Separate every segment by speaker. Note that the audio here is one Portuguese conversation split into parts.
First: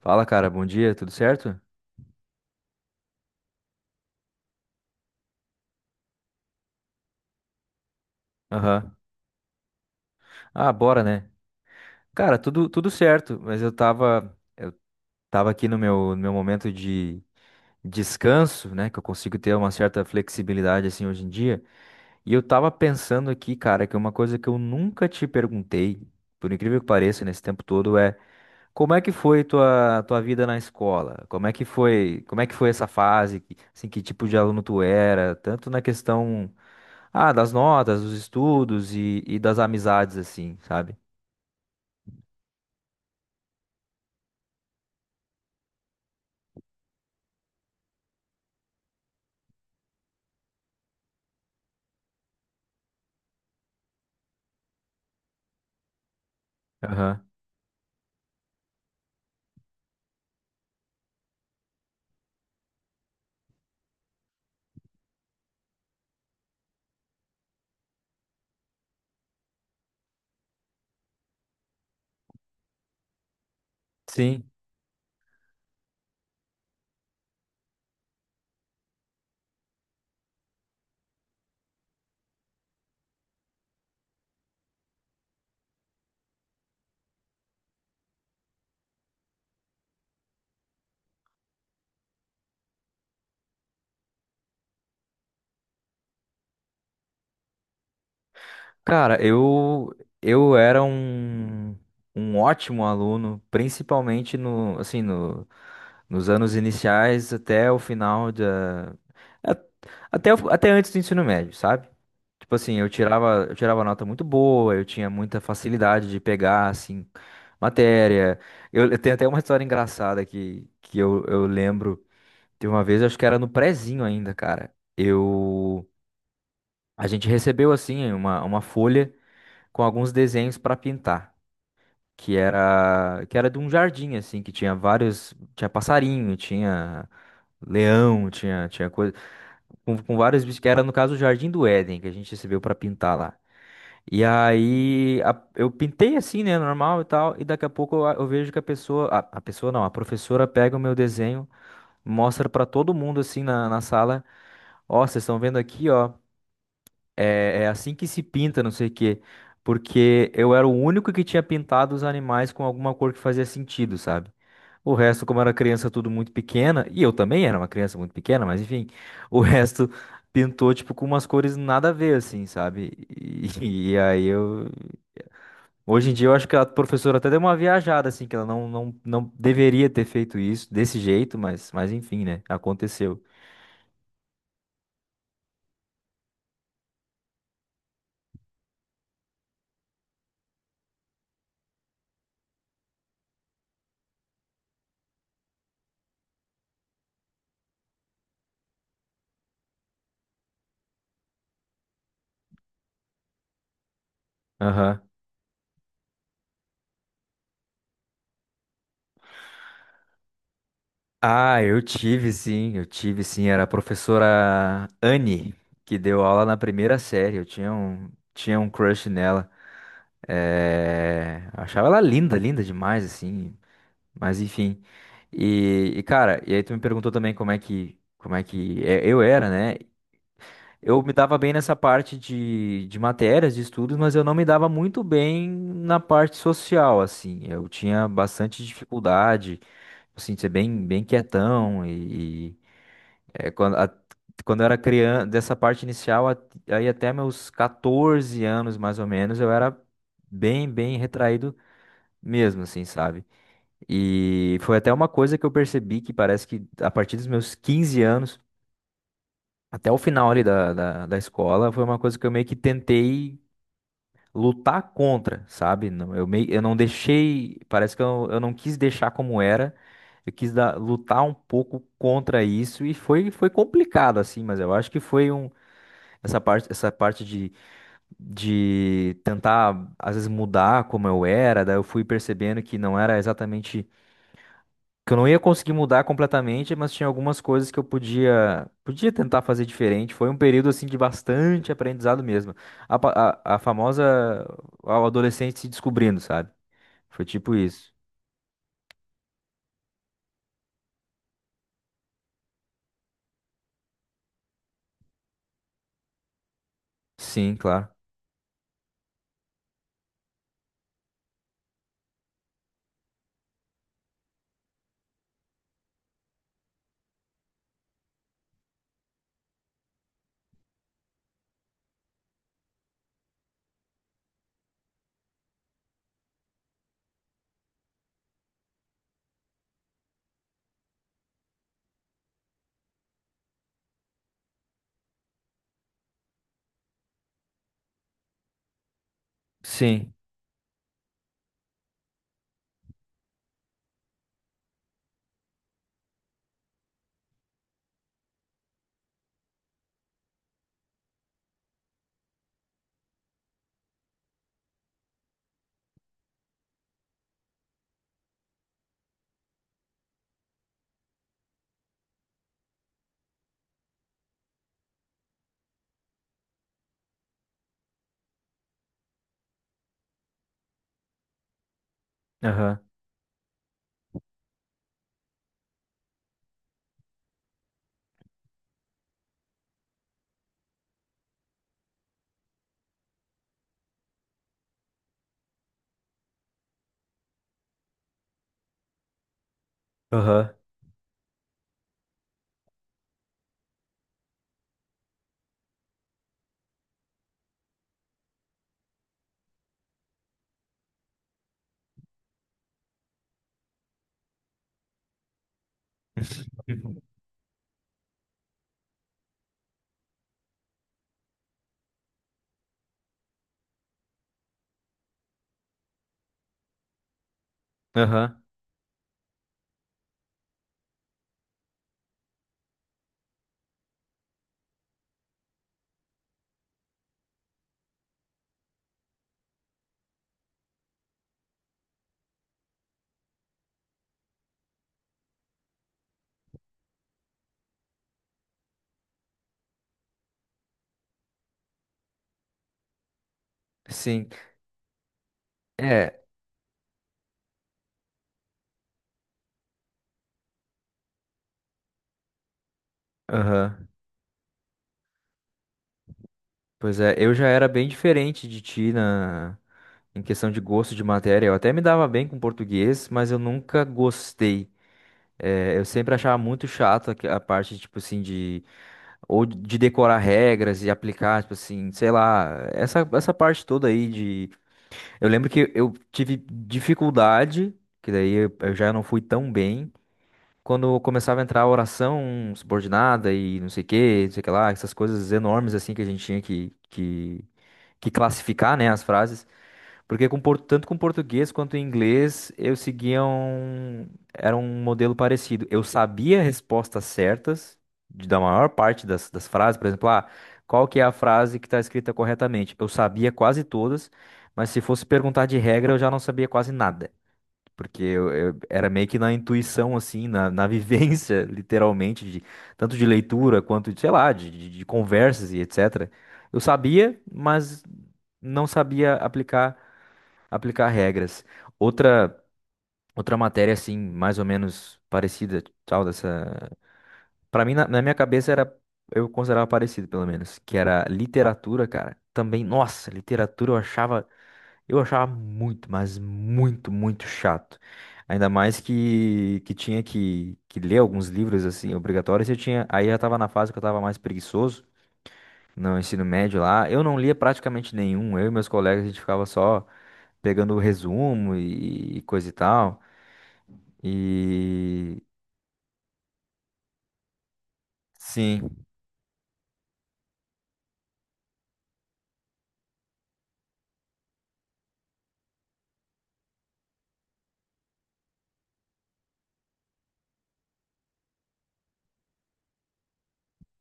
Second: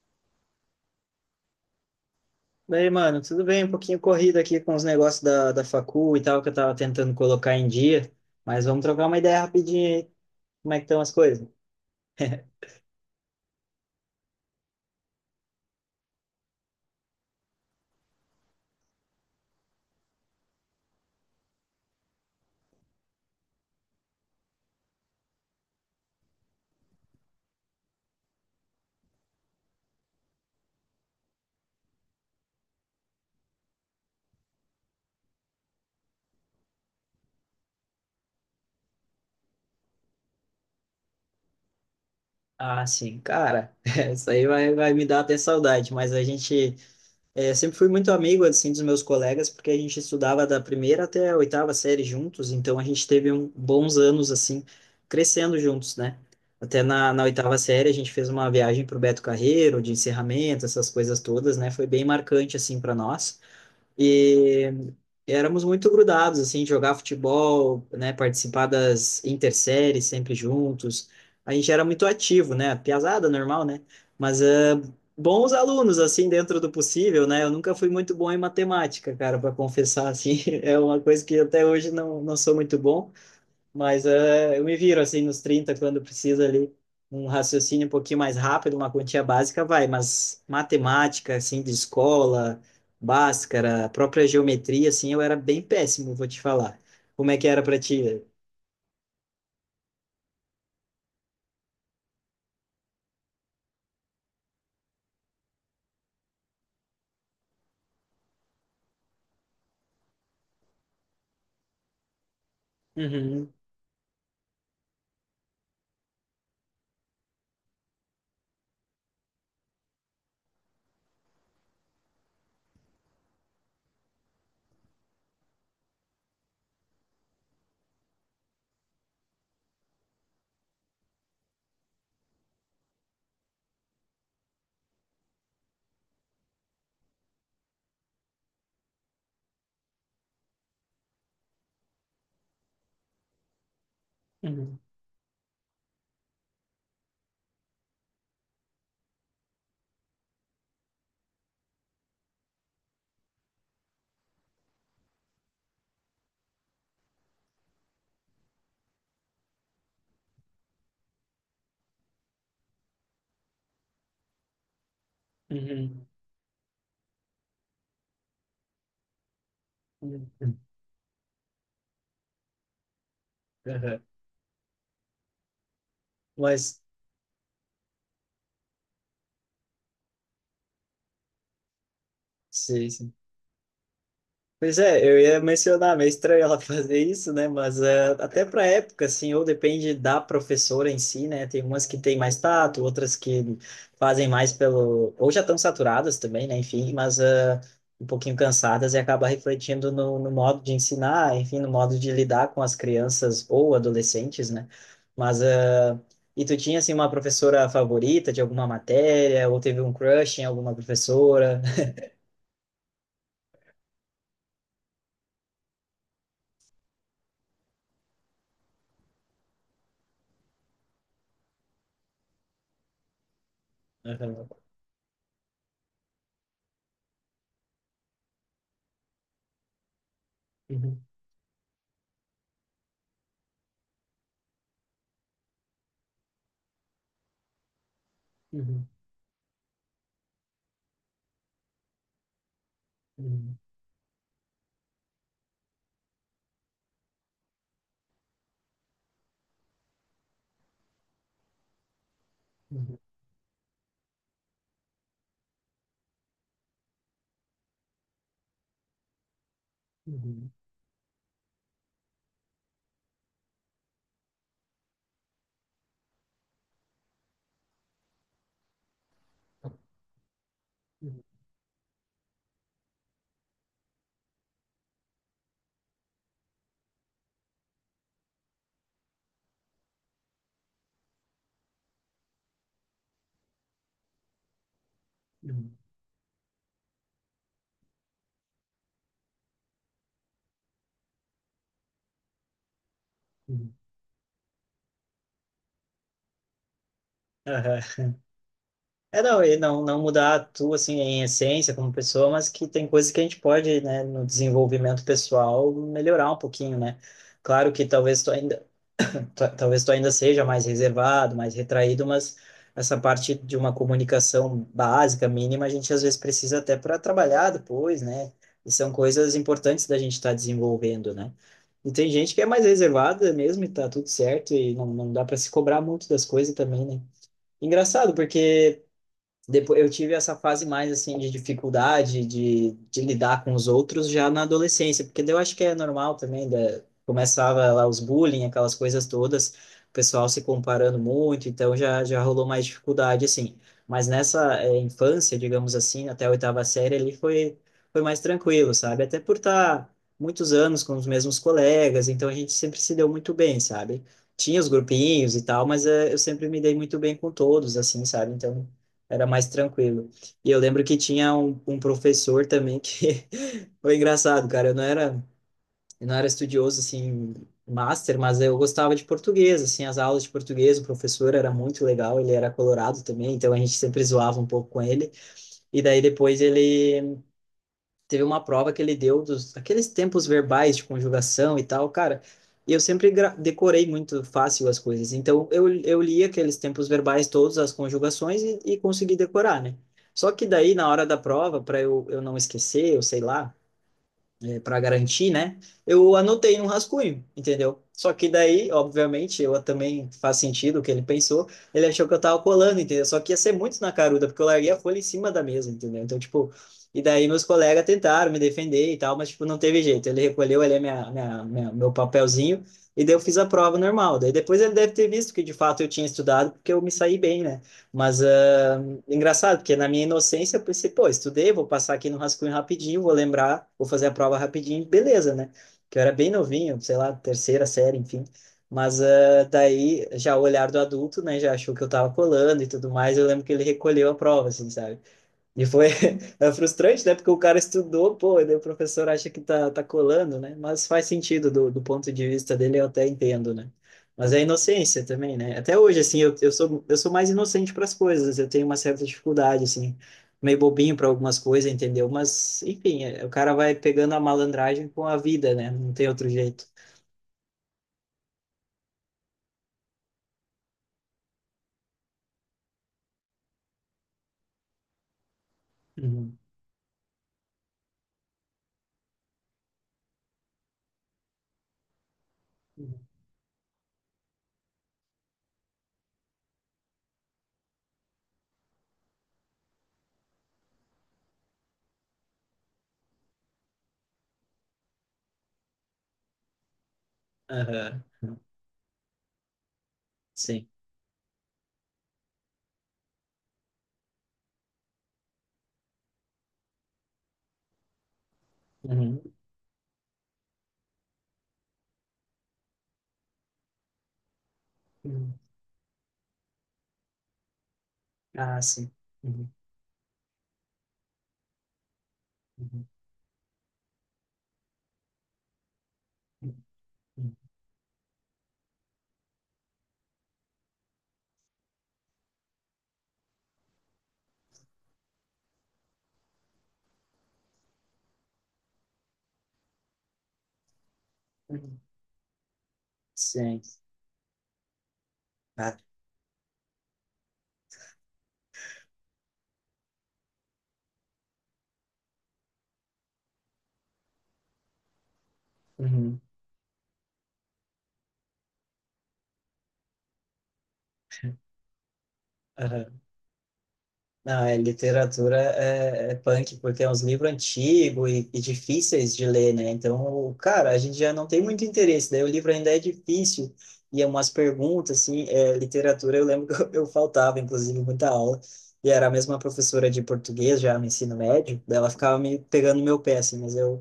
Speaker 1: Fala, cara, bom dia, tudo certo?
Speaker 2: Daí, mano, tudo bem, um pouquinho corrido aqui com os negócios da facu e tal, que eu tava tentando colocar em dia, mas vamos
Speaker 1: Aham.
Speaker 2: trocar uma ideia rapidinho aí,
Speaker 1: Ah,
Speaker 2: como é que estão
Speaker 1: bora,
Speaker 2: as
Speaker 1: né?
Speaker 2: coisas?
Speaker 1: Cara, tudo certo, mas tava aqui no no meu momento de descanso, né? Que eu consigo ter uma certa flexibilidade assim hoje em dia. E eu tava pensando aqui, cara, que uma coisa que eu nunca te perguntei, por incrível que pareça, nesse tempo todo, é: como é que foi tua vida na escola? Como é que foi, como é que foi essa fase? Assim, que tipo de aluno tu era? Tanto na questão das notas, dos estudos e das amizades assim, sabe?
Speaker 2: Ah, sim, cara, isso aí vai me dar até saudade, mas a gente, sempre fui muito amigo, assim, dos meus colegas, porque a gente estudava da primeira até a oitava série juntos, então a gente teve um, bons anos, assim, crescendo juntos, né? Até na,
Speaker 1: Aham.
Speaker 2: na oitava série a gente fez uma viagem pro Beto Carreiro, de encerramento, essas coisas todas, né? Foi bem marcante, assim, para nós. E éramos muito grudados, assim, jogar futebol, né, participar das interséries sempre juntos. A gente era muito ativo, né, piazada normal, né, mas
Speaker 1: Sim.
Speaker 2: bons alunos, assim, dentro do possível, né, eu nunca fui muito bom em matemática, cara, para confessar, assim, é uma coisa que até hoje não sou muito bom, mas eu me viro assim nos 30 quando precisa ali um raciocínio um pouquinho mais rápido, uma quantia básica vai, mas matemática, assim, de escola, Bhaskara, a própria geometria, assim, eu era bem péssimo, vou te falar. Como é que era para ti?
Speaker 1: Cara, eu era um ótimo aluno, principalmente no nos anos iniciais até o final a- até até antes do ensino médio, sabe? Tipo assim,
Speaker 2: Uhum,
Speaker 1: eu tirava nota muito boa, eu tinha muita facilidade de pegar, assim, matéria. Eu tenho até uma história engraçada que eu lembro de uma vez, acho que era no prezinho ainda, cara. A gente recebeu, assim, uma folha com alguns desenhos pra pintar, que era de um jardim, assim, que tinha vários, tinha passarinho, tinha leão, tinha coisa, com vários bichos, que era, no caso, o Jardim do Éden, que a gente recebeu pra pintar lá. E
Speaker 2: uhum,
Speaker 1: eu pintei assim, né, normal e tal, e daqui a pouco eu vejo que a pessoa não, a professora pega o meu desenho, mostra pra todo mundo na sala: ó, vocês estão vendo aqui, ó, é assim que se pinta, não sei o quê, porque eu era o único que tinha pintado os animais com alguma cor que fazia sentido, sabe? O resto, como era criança
Speaker 2: uhum,
Speaker 1: tudo muito pequena, e eu também era uma criança muito pequena, mas enfim, o resto
Speaker 2: uhum, uhum.
Speaker 1: pintou tipo com umas cores nada a ver assim, sabe? E, e
Speaker 2: Aham.
Speaker 1: aí eu... Hoje em dia eu acho que a
Speaker 2: Mas,
Speaker 1: professora até deu uma viajada, assim, que ela não deveria ter feito isso desse jeito, mas enfim, né?
Speaker 2: sim, sim.
Speaker 1: Aconteceu.
Speaker 2: Pois é, eu ia mencionar, meio estranho ela fazer isso, né? Mas até para época, assim, ou depende da professora em si, né? Tem umas que têm mais tato, outras que fazem mais pelo. Ou já estão saturadas também, né? Enfim, mas um pouquinho cansadas e acaba refletindo no modo de ensinar, enfim, no modo de lidar com as crianças ou adolescentes, né?
Speaker 1: Aham.
Speaker 2: Mas. eh, E tu tinha, assim, uma professora favorita de alguma matéria, ou teve um crush em alguma
Speaker 1: Ah,
Speaker 2: professora?
Speaker 1: eu tive sim. Era a professora Anne, que deu aula na primeira série. Eu tinha um crush nela. É... Achava ela linda, linda demais, assim. Mas
Speaker 2: Aham.
Speaker 1: enfim. Cara, e aí tu me perguntou também como é que eu era, né? Eu
Speaker 2: Uhum,
Speaker 1: me dava bem nessa parte de matérias, de estudos, mas eu não me dava muito bem na parte social, assim. Eu tinha bastante
Speaker 2: uhum,
Speaker 1: dificuldade, assim, de ser bem quietão é,
Speaker 2: uhum,
Speaker 1: quando, a- quando eu era criança, dessa parte inicial, aí até meus 14 anos, mais ou menos, eu era bem retraído mesmo, assim,
Speaker 2: uhum.
Speaker 1: sabe? E foi até uma coisa que eu percebi que parece que a partir dos meus 15 anos até o final ali
Speaker 2: Uhum,
Speaker 1: da escola foi uma coisa que eu meio que tentei lutar contra, sabe? Eu, meio, eu não deixei, parece que eu não quis deixar como era, eu lutar
Speaker 2: uhum,
Speaker 1: um pouco contra isso e foi, foi complicado assim, mas eu acho que foi um, essa parte de tentar às vezes mudar como eu era, daí eu fui percebendo que não era exatamente que eu não ia conseguir
Speaker 2: uhum,
Speaker 1: mudar completamente, mas tinha algumas coisas que eu podia tentar fazer diferente. Foi um período assim de bastante aprendizado mesmo. A, pa- a
Speaker 2: uhum.
Speaker 1: famosa... O adolescente se descobrindo, sabe? Foi tipo isso.
Speaker 2: Aham. É, não, e não mudar tu, assim, em essência como pessoa, mas que tem coisas que a gente pode, né, no desenvolvimento pessoal, melhorar um pouquinho, né?
Speaker 1: Sim,
Speaker 2: Claro que
Speaker 1: claro.
Speaker 2: talvez tu ainda, talvez tu ainda seja mais reservado, mais retraído, mas essa parte de uma comunicação básica, mínima, a gente às vezes precisa até para trabalhar depois, né? E são coisas importantes da gente estar desenvolvendo, né? E tem gente que é mais reservada mesmo e tá tudo certo e não dá para se cobrar muito das coisas também, né? Engraçado, porque depois eu tive essa fase mais assim de dificuldade de lidar com os outros já na adolescência, porque daí eu acho que é normal também, começava lá os bullying, aquelas coisas todas, o
Speaker 1: Sim.
Speaker 2: pessoal se comparando muito, então já rolou mais dificuldade assim. Mas nessa infância, digamos assim, até a oitava série ali foi mais tranquilo, sabe? Até por estar muitos anos com os mesmos colegas, então a gente sempre se deu muito bem, sabe? Tinha os grupinhos e tal, mas eu sempre me dei muito bem com todos, assim, sabe? Então era mais tranquilo. E eu lembro que tinha um professor também que foi engraçado, cara. Eu não era estudioso assim, master, mas eu gostava de português, assim, as aulas de português, o professor era muito legal, ele era
Speaker 1: Aham.
Speaker 2: colorado também, então a gente sempre zoava um pouco com ele. E daí depois ele teve uma prova que ele deu dos aqueles tempos verbais de conjugação e tal, cara. E eu sempre decorei muito fácil as coisas. Então eu li aqueles tempos verbais todos, as conjugações e consegui decorar, né? Só que
Speaker 1: Aham.
Speaker 2: daí na hora da prova, para eu não esquecer, eu sei lá, para garantir, né? Eu anotei num rascunho, entendeu? Só que daí, obviamente, eu também faz sentido o que ele pensou. Ele achou que eu tava colando, entendeu? Só que ia ser muito na caruda, porque eu larguei a folha em cima da mesa, entendeu? Então, tipo, e daí meus colegas tentaram me defender e tal, mas, tipo, não teve jeito. Ele recolheu ali a meu papelzinho e daí eu fiz a prova normal. Daí depois ele deve ter visto que de fato eu tinha estudado, porque eu me saí bem, né? Mas,
Speaker 1: Aham.
Speaker 2: ah, engraçado, porque na minha inocência eu pensei, pô, estudei, vou passar aqui no rascunho rapidinho, vou lembrar, vou fazer a prova rapidinho, beleza, né? Que eu era bem novinho, sei lá, terceira série, enfim. Mas ah, daí, já o olhar do adulto, né, já achou que eu tava colando e tudo mais, eu lembro que ele recolheu a prova, assim, sabe? E foi é frustrante, né? Porque o cara estudou, pô, e daí o professor acha que tá colando, né? Mas faz sentido do ponto de vista dele, eu até entendo, né?
Speaker 1: Sim.
Speaker 2: Mas é inocência também, né? Até hoje, assim,
Speaker 1: É.
Speaker 2: eu sou mais inocente para as coisas, eu tenho uma certa dificuldade, assim, meio bobinho para algumas coisas, entendeu? Mas, enfim, é- o cara vai
Speaker 1: Aham.
Speaker 2: pegando a malandragem com a vida, né? Não tem outro jeito.
Speaker 1: Pois é, eu já era bem diferente de ti na em questão de gosto de matéria. Eu até me dava bem com português, mas eu nunca gostei. É, eu sempre achava
Speaker 2: Uhum.
Speaker 1: muito chato a parte, tipo assim, de... Ou de decorar regras e aplicar, tipo assim, sei lá. Essa parte toda aí de... Eu lembro que eu tive dificuldade, que daí eu já não fui tão bem. Quando eu começava a entrar a oração subordinada e não sei o que, não sei o que lá. Essas coisas enormes, assim, que a gente tinha
Speaker 2: Aham.
Speaker 1: que classificar, né, as frases.
Speaker 2: Sim.
Speaker 1: Tanto com português quanto em inglês eu seguia um, era um modelo parecido. Eu sabia respostas certas da maior parte
Speaker 2: Uhum.
Speaker 1: das frases, por exemplo, ah, qual que é a frase que está escrita corretamente? Eu sabia quase todas, mas se fosse
Speaker 2: Uhum.
Speaker 1: perguntar de regra eu já não sabia quase nada. Porque
Speaker 2: Ah,
Speaker 1: era
Speaker 2: sim.
Speaker 1: meio que na
Speaker 2: Uhum.
Speaker 1: intuição, assim, na vivência, literalmente, de,
Speaker 2: Uhum.
Speaker 1: tanto de leitura quanto, de, sei lá, de conversas e etc. Eu sabia,
Speaker 2: Uhum.
Speaker 1: mas não sabia aplicar regras. Outra outra matéria assim, mais ou menos parecida, tal dessa, para mim na minha cabeça era... Eu considerava parecido pelo menos, que era
Speaker 2: Uhum.
Speaker 1: literatura, cara. Também, nossa,
Speaker 2: Sim.
Speaker 1: literatura eu achava
Speaker 2: Ah,
Speaker 1: muito, mas muito chato. Ainda mais que tinha que ler alguns livros assim obrigatórios, eu tinha, aí já tava na fase que eu tava mais preguiçoso. No
Speaker 2: Uhum.
Speaker 1: ensino médio lá, eu não lia praticamente nenhum. Eu e meus colegas, a gente ficava só pegando o resumo e coisa e tal.
Speaker 2: Aham. Não, é,
Speaker 1: E
Speaker 2: literatura é, é punk, porque é uns livros antigos e
Speaker 1: sim.
Speaker 2: difíceis de ler, né? Então, cara, a gente já não tem muito interesse, daí o livro ainda é difícil, e é umas perguntas, assim, é, literatura, eu lembro que eu faltava, inclusive, muita aula, e era a mesma professora de português já no ensino médio, daí ela ficava me pegando no meu pé, assim, mas eu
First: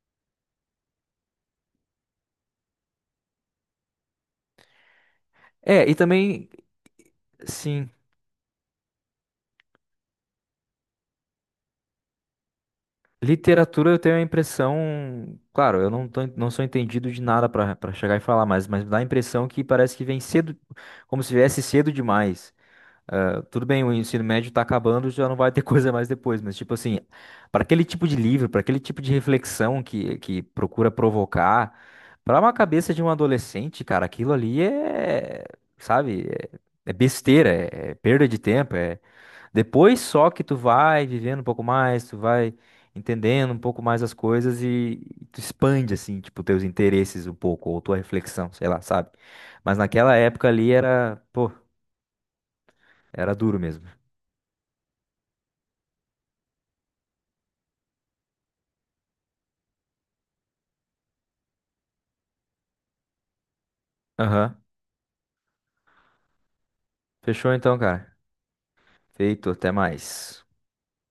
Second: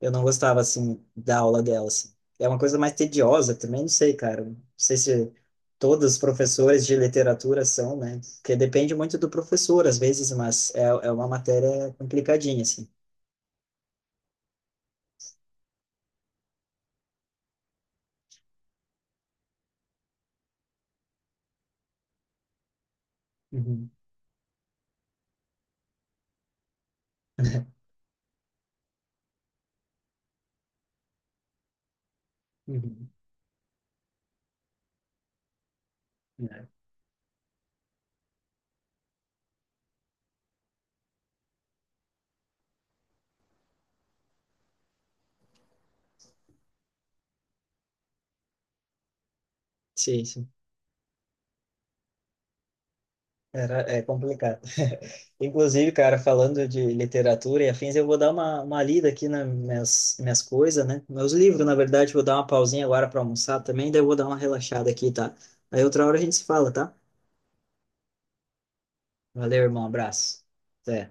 Speaker 2: Eu não gostava, assim, da aula dela, assim. É uma coisa mais tediosa também, não sei, cara. Não sei se
Speaker 1: É, e
Speaker 2: todos os
Speaker 1: também,
Speaker 2: professores de literatura
Speaker 1: sim,
Speaker 2: são, né? Porque depende muito do professor, às vezes, mas é uma matéria complicadinha, assim.
Speaker 1: literatura eu tenho a impressão, claro, eu não tô, não sou entendido de nada para para chegar e falar, mas dá a impressão que parece que vem cedo, como se viesse cedo demais. Ah, tudo bem,
Speaker 2: Uhum.
Speaker 1: o ensino médio tá acabando, já não vai ter coisa mais depois, mas tipo assim, para aquele tipo de livro, para aquele tipo de reflexão que procura provocar, para uma cabeça de um
Speaker 2: Uhum.
Speaker 1: adolescente, cara, aquilo ali é, sabe,
Speaker 2: É.
Speaker 1: é, é besteira, é, é perda de tempo, é... Depois só que tu vai vivendo um pouco mais, tu vai entendendo um pouco mais as coisas e tu expande assim, tipo, teus interesses um pouco ou tua reflexão, sei lá, sabe? Mas naquela
Speaker 2: Sim,
Speaker 1: época
Speaker 2: sim.
Speaker 1: ali era, pô, era duro
Speaker 2: Era,
Speaker 1: mesmo.
Speaker 2: é complicado. Inclusive, cara, falando de literatura e afins, eu vou dar uma lida aqui nas minhas coisas, né? Meus livros, na verdade, vou dar uma pausinha agora para almoçar também, daí eu vou dar uma
Speaker 1: Aham.
Speaker 2: relaxada aqui, tá? Aí outra hora a gente se fala, tá?
Speaker 1: Fechou então, cara. Feito,
Speaker 2: Valeu,
Speaker 1: até
Speaker 2: irmão.
Speaker 1: mais.
Speaker 2: Abraço. Até.